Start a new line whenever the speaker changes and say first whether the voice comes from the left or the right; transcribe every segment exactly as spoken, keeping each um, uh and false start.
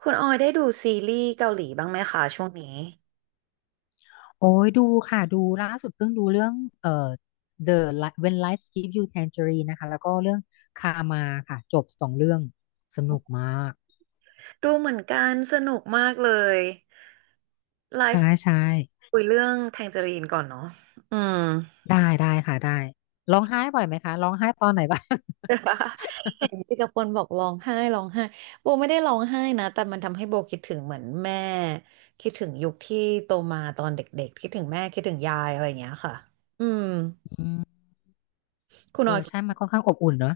right: คุณออยได้ดูซีรีส์เกาหลีบ้างไหมคะช่วงนี้
left: โอ้ยดูค่ะดูล่าสุดเพิ่งดูเรื่องเอ่อ The Li- When Life Gives You Tangerine นะคะแล้วก็เรื่องคามาค่ะจบสองเรื่องสนุกมาก
right: ดูเหมือนกันสนุกมากเลยไล
left: ใช่
right: ฟ์
left: ใช่
right: คุยเรื่องแทงเจอรีนก่อนเนาะอืม
left: ได้ได้ค่ะได้ร้องไห้บ่อยไหมคะร้องไห้ตอนไหนบ้าง
right: เห็นที่กระปนบอกร้องไห้ร้องไห้โบไม่ได้ร้องไห้นะแต่มันทำให้โบคิดถึงเหมือนแม่คิดถึงยุคที่โตมาตอนเด็กๆคิดถึงแม่คิดถึงยายอะไรอย่างเงี้ยค่ะอืม
left: อืม
right: คุณ
left: เอ
right: ออย
left: อใช่มันค่อนข้างอบอุ่นเนอะ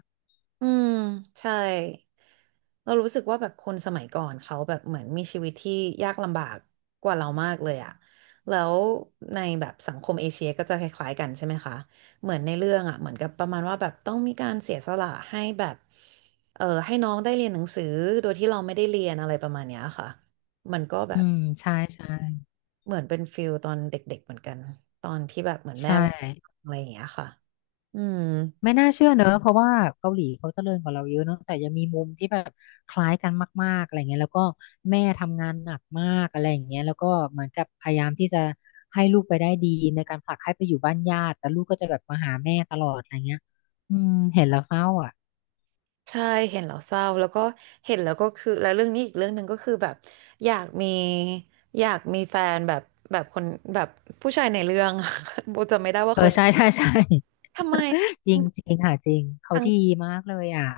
right: อืมใช่เรารู้สึกว่าแบบคนสมัยก่อนเขาแบบเหมือนมีชีวิตที่ยากลำบากกว่าเรามากเลยอะแล้วในแบบสังคมเอเชียก็จะคล้ายๆกันใช่ไหมคะเหมือนในเรื่องอะเหมือนกับประมาณว่าแบบต้องมีการเสียสละให้แบบเออให้น้องได้เรียนหนังสือโดยที่เราไม่ได้เรียนอะไรประมาณเนี้ยค่ะมันก็แบ
left: อื
right: บ
left: มใช่ใช่
right: เหมือนเป็นฟิลตอนเด็กๆเหมือนกันตอนที่แบบเหมือนแม่
left: ใช่
right: อะไรอย่างเงี้ยค่ะอืม
left: ไม่น่าเชื่อเนอะเพราะว่าเกาหลีเขาเจริญกว่าเราเยอะเนอะแต่ยังมีมุมที่แบบคล้ายกันมากๆอะไรเงี้ยแล้วก็แม่ทำงานหนักมากอะไรอย่างเงี้ยแล้วก็เหมือนกับพยายามที่จะให้ลูกไปได้ดีในการผลักให้ไปอยู่บ้านญาติแต่ลูกก็จะแบบมาหาแม่ตลอดอะไรเงี้ยอืมเห็นแล้วเศร้าอ่ะ
right: ใช่เห็นแล้วเศร้าแล้วก็เห็นแล้วก็คือแล้วเรื่องนี้อีกเรื่องหนึ่งก็คือแบบอยากมีอยากมีแฟนแบบแบบคนแบบผู้ชายในเรื่อง โบจำไม่ได้ว่า
left: เออ
right: เขาชื่
left: ใช่
right: อ
left: ใช่ใช่
right: ทำไม
left: จริง
right: ท
left: จริงค่ะจริงเขา
right: ั้ง
left: ดีมากเลยอ่ะ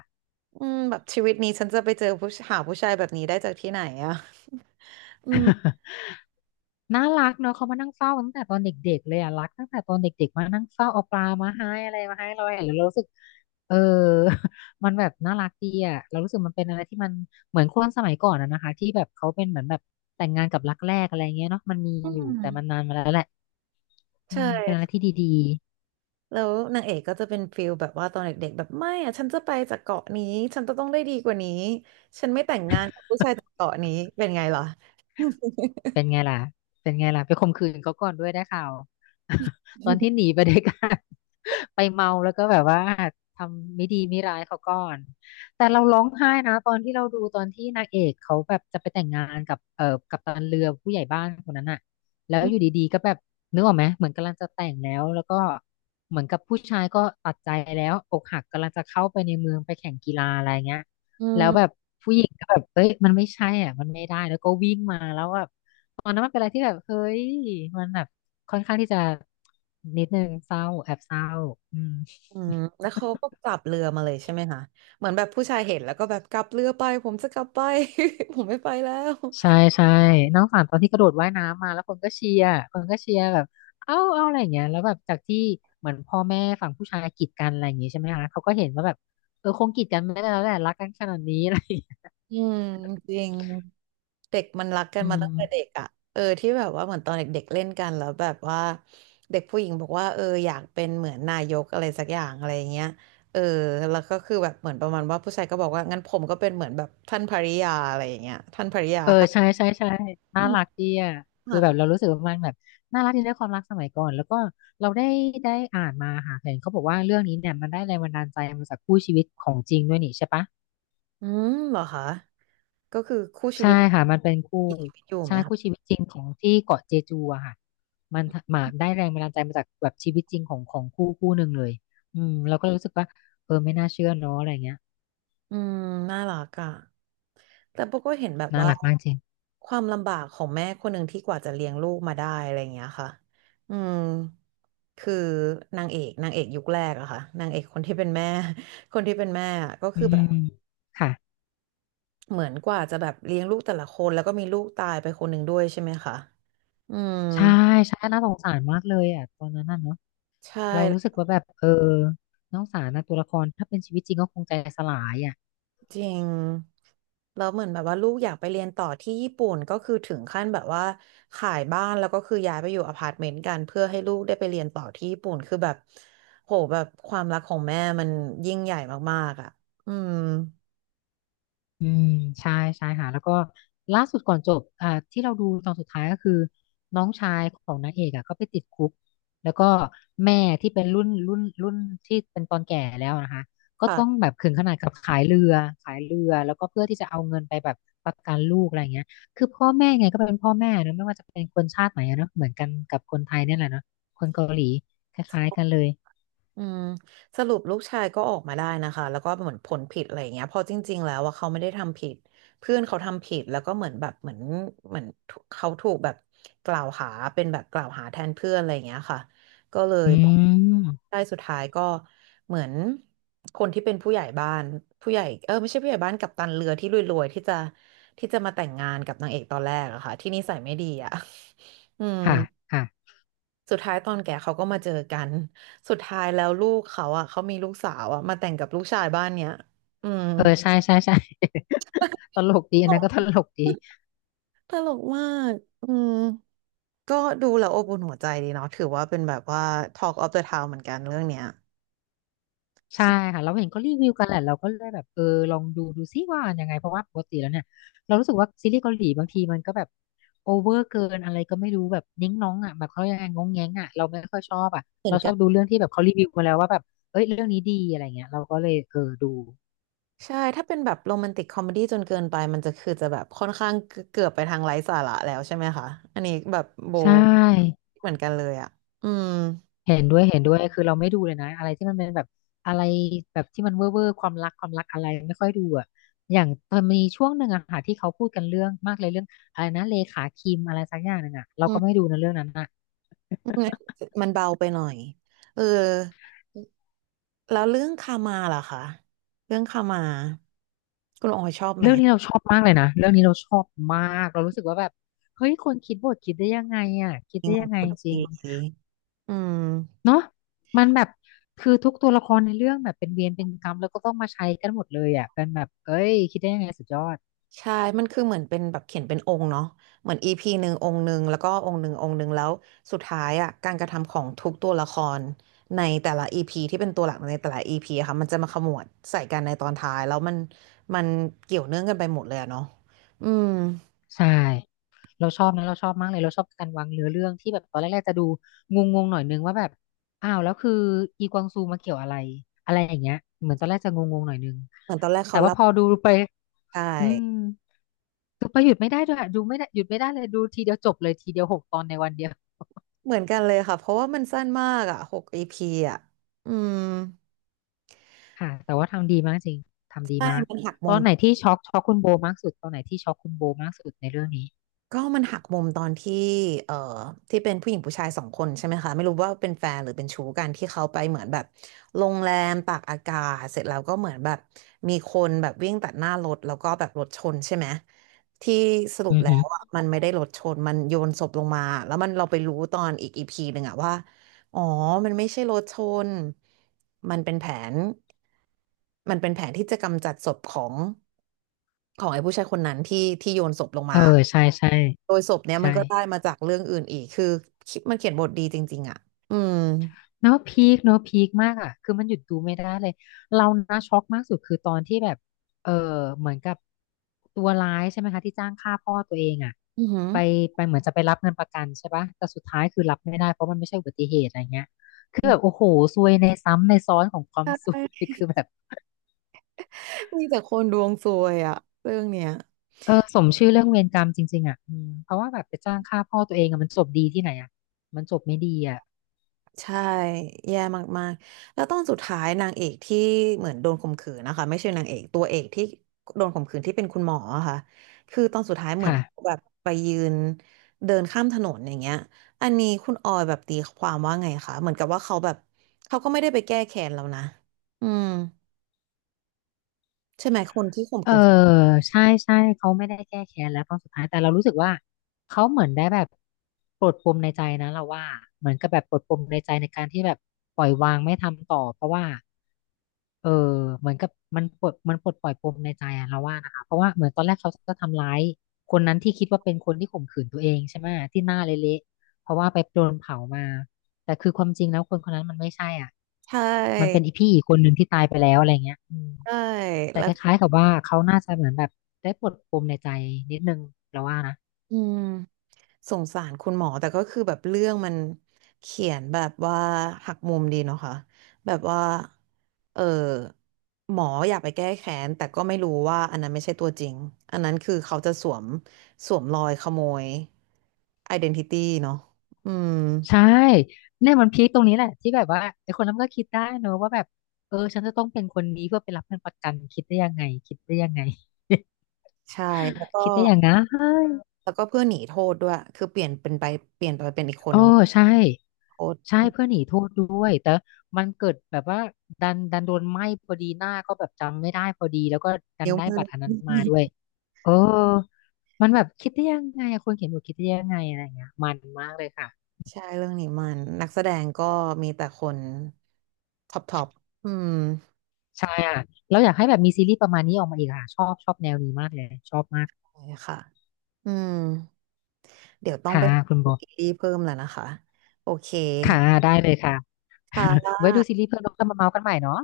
right: อืมแบบชีวิตนี้ฉันจะไปเจอผู้หาผู้ชายแบบนี้ได้จากที่ไหนอะ อืม
left: น่ารักเนาะเขามานั่งเฝ้าตั้งแต่ตอนเด็กๆเลยอ่ะรักตั้งแต่ตอนเด็กๆมานั่งเฝ้าเอาปลามาให้อะไรมาให้เราเห็นแล้วเรารู้สึกเออ มันแบบน่ารักดีอ่ะเรารู้สึกมันเป็นอะไรที่มันเหมือนคนสมัยก่อนอะนะคะที่แบบเขาเป็นเหมือนแบบแต่งงานกับรักแรกอะไรเงี้ยเนาะมันมี
right: อื
left: อยู่แต่มัน
right: ม
left: นานมาแล้วแหละอื
right: ใช่
left: มเป็นอะไรที่ดี
right: แล้วนางเอกก็จะเป็นฟิลแบบว่าตอนเด็กๆแบบไม่อะฉันจะไปจากเกาะนี้ฉันจะต้องได้ดีกว่านี้ฉันไม่แต่งงานกับผู้ชายจากเกาะนี้เป็นไงล่ะ
left: เป็นไงล่ะ เป็นไงล่ะไปข่มขืนเขาก่อนด้วยได้ข่าว ตอนที่หนีไปด้วยกัน ไปเมาแล้วก็แบบว่าทำไม่ดีไม่ร้ายเขาก่อนแต่เราร้องไห้นะตอนที่เราดูตอนที่นางเอกเขาแบบจะไปแต่งงานกับเอ่อกัปตันเรือผู้ใหญ่บ้านคนนั้นอะแล้วอยู่ ดีๆก็แบบนึกออกไหมเหมือนกำลังจะแต่งแล้วแล้วก็เหมือนกับผู้ชายก็ตัดใจแล้วอกหักกำลังจะเข้าไปในเมืองไปแข่งกีฬาอะไรเงี้ย
right: อื
left: แล้วแบบ
right: ม
left: ผู้หญิงก็แบบเอ้ยมันไม่ใช่อ่ะมันไม่ได้แล้วก็วิ่งมาแล้วแบบ ตอนนั้นมันเป็นอะไรที่แบบเฮ้ยมันแบบค่อนข้างที่จะนิดนึงเศร้าแอบเศร้าอืม
right: อืมแล้วเขาก็กลับเรือมาเลยใช่ไหมคะเหมือนแบบผู้ชายเห็นแล้วก็แบบกลับเรือไปผมจะกลับไป ผมไม่ไปแล้ว
left: ใช่ใช่น้องฝันตอนที่กระโดดว่ายน้ำมาแล้วคนก็เชียร์คนก็เชียร์แบบเอ้าเอ้าอะไรอย่างเงี้ยแล้วแบบจากที่เหมือนพ่อแม่ฝั่งผู้ชายกีดกันอะไรอย่างงี้ใช่ไหมคะเขาก็เห็นว่าแบบเออคงกีดกันไม่ได้แล้วแหละรักกันขนาดนี้อะไรอย่างเงี้ย
right: อืมจริงเด็กมันรักกัน
left: อื
right: มา
left: ม
right: ตั้งแต่เด็กอ่ะเออที่แบบว่าเหมือนตอนเด็กๆเล่นกันแล้วแบบว่าเด็กผู้หญิงบอกว่าเอออยากเป็นเหมือนนายกอะไรสักอย่างอะไรอย่างเงี้ยเออแล้วก็คือแบบเหมือนประมาณว่าผู้ชายก็บอกว่างั้นผมก็เป็นเหมือนแบบท่านภริยาอะไรอย่างเงี้ยท่านภริยา
left: เออ
right: ค่ะ
left: ใช่ใช่ใช่น่า
right: อืม
left: รักดีอ่ะคือแบบเรารู้สึกว่ามันแบบน่ารักดีในความรักสมัยก่อนแล้วก็เราได้ได้อ่านมาค่ะเห็นเขาบอกว่าเรื่องนี้เนี่ยมันได้แรงบันดาลใจมาจากคู่ชีวิตของจริงด้วยนี่ใช่ปะ
right: อืมเหรอคะก็คือคู่ชี
left: ใช่
right: วิต
left: ค่ะมันเป็นคู่
right: มีชีวิตอยู่ไหม
left: ใช่
right: คะ
left: คู่ชีวิตจริงของที่เกาะเจจูอะค่ะมันมาได้แรงบันดาลใจมาจากแบบชีวิตจริงของของคู่คู่หนึ่งเลยอืมเราก็รู้สึกว่าเออไม่น่าเชื่อเนาะอะไรเงี้ย
right: อืมน่ารักอ่ะแต่โบก็เห็นแบบ
left: น่า
right: ว่า
left: รักมากจริง
right: ความลำบากของแม่คนหนึ่งที่กว่าจะเลี้ยงลูกมาได้อะไรอย่างเงี้ยค่ะอืมคือนางเอกนางเอกยุคแรกอะค่ะนางเอกคนที่เป็นแม่ คนที่เป็นแม่อะก็
left: อื
right: คือ
left: ม
right: แบบ
left: ค่ะ
right: เหมือนกว่าจะแบบเลี้ยงลูกแต่ละคนแล้วก็มีลูกตายไปคนหนึ่งด้วยใช่ไหมคะอืม
left: ใช่ใช่น่าสงสารมากเลยอ่ะตอนนั้นน่ะเนอะ
right: ใช่
left: เรารู้สึกว่าแบบเออน้องสารนะตัวละครถ้าเป็นชีวิตจริงก็คงใจสลายอ่ะ
right: จริงแล้วเหมือนแบบว่าลูกอยากไปเรียนต่อที่ญี่ปุ่นก็คือถึงขั้นแบบว่าขายบ้านแล้วก็คือย้ายไปอยู่อพาร์ตเมนต์กันเพื่อให้ลูกได้ไปเรียนต่อที่ญี่ปุ่นคือแบบโหแบบความรักของแม่มันยิ่งใหญ่มากๆอ่ะอืม
left: อืมใช่ใช่ค่ะแล้วก็ล่าสุดก่อนจบอ่าที่เราดูตอนสุดท้ายก็คือน้องชายของนางเอกอ่ะก็ไปติดคุกแล้วก็แม่ที่เป็นรุ่นรุ่นรุ่นที่เป็นตอนแก่แล้วนะคะก็ต้อง
right: ค่ะ
left: แบบถึงขนาดกับขายเรือขายเรือแล้วก็เพื่อที่จะเอาเงินไปแบบประกันลูกอะไรเงี้ยคือพ่อแม่ไงก็เป็นพ่อแม่นะไม่ว่าจะเป็นคนชาติไหนอะเนอะเหมือนกันกับคนไทยเนี่ยแหละเนาะคนเกาหลีคล้ายๆกันเลย
right: อืมสรุปลูกชายก็ออกมาได้นะคะแล้วก็เหมือนผลผิดอะไรอย่างเงี้ยเพอจริงๆแล้วว่าเขาไม่ได้ทำผิดเพื่อนเขาทำผิดแล้วก็เหมือนแบบเหมือนเหมือนเขาถูกแบบกล่าวหาเป็นแบบกล่าวหาแทนเพื่อนอะไรอย่างเงี้ยค่ะก็เลย
left: อืม
right: ได้สุดท้ายก็เหมือนคนที่เป็นผู้ใหญ่บ้านผู้ใหญ่เออไม่ใช่ผู้ใหญ่บ้านกัปตันเรือที่รวยๆที่จะที่จะมาแต่งงานกับนางเอกตอนแรกอะค่ะที่นิสัยไม่ดีอะ อืม
left: ค่ะค่ะ
right: สุดท้ายตอนแก่เขาก็มาเจอกัน สุดท้ายแล้วลูกเขาอ่ะเขามีลูกสาวอ่ะมาแต่งกับลูกชายบ้านเนี้ย อืม
left: เออใช่ใช่ใช่ ตลกดี
right: ต
left: อัน
right: ล
left: นั้นก็ต
right: ก
left: ลกดี
right: ตลกมาก อืม ก็ดูแล้วอบอุ่นหัวใจดีเนาะถือว่าเป็นแบบว่า Talk of the Town เหมือนกันเรื่องเนี้ย
left: ใช่
right: ใช่
left: ค่ะเราเห็นก็รีวิวกันแหละเราก็เลยแบบเออลองดูดูซิว่ายังไงเพราะว่าปกติแล้วเนี่ยเรารู้สึกว่าซีรีส์เกาหลีบางทีมันก็แบบโอเวอร์เกินอะไรก็ไม่รู้แบบนิ้งน้องอ่ะแบบเขายังไงงงแงงอ่ะเราไม่ค่อยชอบอ่ะ
right: เหมือ
left: เรา
right: น
left: ช
right: กั
left: อบ
right: น
left: ดูเรื่องที่แบบเขารีวิวมาแล้วว่าแบบเอ้ยเรื่องนี้ดีอะไรเงี้ยเราก็เลยเออดู
right: ใช่ถ้าเป็นแบบโรแมนติกคอมเมดี้จนเกินไปมันจะคือจะแบบค่อนข้างเกือบไปทางไร้สาระแล้วใช่ไหมคะ อันนี้แบบโบ
left: ใช่
right: เหมือนกันเลยอ่ะอืม
left: เห็นด้วยเห็นด้วยคือเราไม่ดูเลยนะอะไรที่มันเป็นแบบอะไรแบบที่มันเว่อร์เวอร์ความรักความรักอะไรไม่ค่อยดูอะอย่างมันมีช่วงหนึ่งอะค่ะที่เขาพูดกันเรื่องมากเลยเรื่องอะไรนะเลขาคิมอะไรสักอย่างหนึ่งอะเรา
right: อื
left: ก็ไม่
right: ม
left: ดูนะเรื่องนั้นอะ
right: อืมมันเบาไปหน่อยเออ แล้วเรื่องคามาล่ะคะเรื่องคามาคุณออยชอบไหม
left: เรื่องนี้เราชอบมากเลยนะเรื่องนี้เราชอบมากเรารู้สึกว่าแบบเฮ้ยคนคิดบทคิดได้ยังไงอะคิด
right: จริง
left: ได้ยังไง
right: คุณ
left: จริง
right: ดีอืม
left: เนาะมันแบบคือทุกตัวละครในเรื่องแบบเป็นเวรเป็นกรรมแล้วก็ต้องมาใช้กันหมดเลยอะเป็นแบบเอ้ยคิดได้ยังไงสุดยอด
right: ใช่มันคือเหมือนเป็นแบบเขียนเป็นองค์เนาะเหมือนอีพีหนึ่งองค์หนึ่งแล้วก็องค์หนึ่งองค์หนึ่งแล้วสุดท้ายอ่ะการกระทำของทุกตัวละครในแต่ละอีพีที่เป็นตัวหลักในแต่ละอีพีค่ะมันจะมาขมวดใส่กันในตอนท้ายแล้วมันมันเกี่ยวเนื่องกันไปหมดเลยอะเนาะอืม
left: ใช่ เราชอบนะเราชอบมากเลยเราชอบการวางเนื้อเรื่องที่แบบตอนแรกๆจะดูงงๆหน่อยนึงว่าแบบอ้าวแล้วคืออีกวางซูมาเกี่ยวอะไรอะไรอย่างเงี้ยเหมือนตอนแรกจะงงๆหน่อยนึง
right: เหมือนตอนแรก
left: แต่
right: เขา
left: ว่า
right: รับ
left: พอดูไป
right: ใช่
left: อืมดูไปหยุดไม่ได้ด้วยอะดูไม่ได้หยุดไม่ได้เลยดูทีเดียวจบเลยทีเดียวหกตอนในวันเดียว
right: เหมือนกันเลยค่ะเพราะว่ามันสั้นมากอ่ะหก อี พีอ่ะอืม
left: ค่ะแต่ว่าทำดีมากจริงทำดี
right: ใช่
left: มาก
right: มันหัก
left: ต
right: มุ
left: อ
right: ม
left: นไหนที่ช็อกช็อกคุณโบมากสุดตอนไหนที่ช็อกคุณโบมากสุดในเรื่องนี้
right: ก็มันหักมุมตอนที่เอ่อที่เป็นผู้หญิงผู้ชายสองคนใช่ไหมคะ ไม่รู้ว่าเป็นแฟนหรือเป็นชู้กันที่เขาไปเหมือนแบบโรงแรมตากอากาศเสร็จแล้วก็เหมือนแบบมีคนแบบวิ่งตัดหน้ารถแล้วก็แบบรถชนใช่ไหม ที่สรุป
left: อือ
right: แล้
left: หือ
right: วอ่ะมันไม่ได้รถชน มันโยนศพลงมาแล้วมันเราไปรู้ตอนอีกอีพีหนึ่งอ่ะว่าอ๋อมันไม่ใช่รถชนมันเป็นแผนมันเป็นแผนที่จะกำจัดศพของของไอ้ผู้ชายคนนั้นที่ที่โยนศพลง
left: เออ
right: มา
left: ใช่ใช่
right: โดยศพเนี้ย
left: ใช่
right: มันก็ได้มาจากเรื่องอื่นอีก คือคิดมันเขียนบทดีจริงๆอ่ะอืม
left: เนาะพีคเนาะพีคมากอ่ะคือมันหยุดดูไม่ได้เลยเรานะช็อกมากสุดคือตอนที่แบบเออเหมือนกับตัวร้ายใช่ไหมคะที่จ้างฆ่าพ่อตัวเองอ่ะ
right: อือหือ
left: ไปไปเหมือนจะไปรับเงินประกันใช่ปะแต่สุดท้ายคือรับไม่ได้เพราะมันไม่ใช่อุบัติเหตุอะไรเงี้ยคือ
right: อื
left: แบ
right: ม
left: บโอ้โหซวยในซ้ำในซ้อนของควา
right: ใช
left: มซวย
right: ่
left: คือแบบ
right: มีแต่คนดวงซวยอ่ะเรื่องเนี้ย
left: เออสมชื่อเรื่องเวรกรรมจริงๆอ่ะอืมเพราะว่าแบบไปจ้างฆ่าพ่อตัวเองอะมันจบดีที่ไหนอ่ะมันจบไม่ดีอ่ะ
right: ใช่แย่มากๆแล้วตอนสุดท้ายนางเอกที่เหมือนโดนข่มขืนนะคะไม่ใช่นางเอกตัวเอกที่โดนข่มขืนที่เป็นคุณหมออะค่ะคือตอนสุดท้ายเหมือนเขา
left: ค่ะ
right: แบบไปยืนเดินข้ามถนนอย่างเงี้ยอันนี้คุณออยแบบตีความว่าไงคะเหมือนกับว่าเขาแบบเขาก็ไม่ได้ไปแก้แค้นแล้วนะอืมใช่ไหมคนที่ข่ม
left: เออ
right: ขืน
left: ใช่ใช่เขาไม่ได้แก้แค้นแล้วตอนสุดท้ายแต่เรารู้สึกว่าเขาเหมือนได้แบบปลดปมในใจนะเราว่าเหมือนกับแบบปลดปมในใจในการที่แบบปล่อยวางไม่ทำต่อเพราะว่าเออเหมือนกับมันปลดมันปลดปล่อยปมในใจอะเราว่านะคะเพราะว่าเหมือนตอนแรกเขาจะทำร้ายคนนั้นที่คิดว่าเป็นคนที่ข่มขืนตัวเองใช่ไหมที่หน้าเละๆเพราะว่าไปโดนเผามาแต่คือความจริงแล้วคนคนนั้นมันไม่ใช่อ่ะ
right: ใช
left: มันเป็น
right: ่
left: อีพี่อีกคนหนึ่งที่ตายไปแล้วอะไรเงี้ยอืม
right: ใช่
left: แต่
right: แล้
left: ค
right: ว
left: ล้ายๆกับว่าเขาน่าจะเหมือนแบบได้ปลดปมในใจนิดนึงเราว่านะ
right: อืมสงสารคุณหมอแต่ก็คือแบบเรื่องมันเขียนแบบว่าหักมุมดีเนาะค่ะแบบว่าเออหมออยากไปแก้แค้นแต่ก็ไม่รู้ว่าอันนั้นไม่ใช่ตัวจริงอันนั้นคือเขาจะสวมสวมรอยขโมย identity เดนติตี้เนาะอืม
left: ใช่เนี่ยมันพีคตรงนี้แหละที่แบบว่าไอ้คนนั้นมันก็คิดได้เนอะว่าแบบเออฉันจะต้องเป็นคนนี้เพื่อไปรับเงินประกันคิดได้ยังไงคิดได้ยังไง
right: ใช่แล้วก็
left: คิดได้ยังไง
right: แล้วก็เพื่อหนีโทษด้วยคือเปลี่ยนเป็นไปเปลี่ยนไปเป็นอีกคน
left: โอ้
right: นึง
left: ใช่
right: โทษ
left: ใช่เพื่อนหนีโทษด้วยแต่มันเกิดแบบว่าดันดันโดนไหม้พอดีหน้าก็แบบจำไม่ได้พอดีแล้วก็ดัน
right: นิ้ว
left: ได้
right: มือ
left: บัตรอันนั้นมาด้วยเออมันแบบคิดได้ยังไงอะคนเขียนบทคิดได้ยังไงอะไรอย่างเงี้ยมันมากเลยค่ะ
right: ใช่เรื่องนี้มันนักแสดงก็มีแต่คนท็อปท็อปอืม
left: ใช่อ่ะแล้อยากให้แบบมีซีรีส์ประมาณนี้ออกมาอีกค่ะชอบชอบแนวนี้มากเลยชอบมาก
right: ใช่ค่ะอืมเดี๋ยวต้อง
left: ค่ะ
right: ไป
left: คุณโบ
right: ซีรีส์เพิ่มแล้วนะคะโอเค
left: ค่ะได้เลยค่ะ
right: ค่ะ
left: ไว้ดูซีรีส์เพิ่มแล้วก็มาเมาส์กันใหม่เนาะ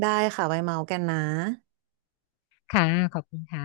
right: ได้ค่ะไว้เมาส์กันนะ
left: ค่ะขอบคุณค่ะ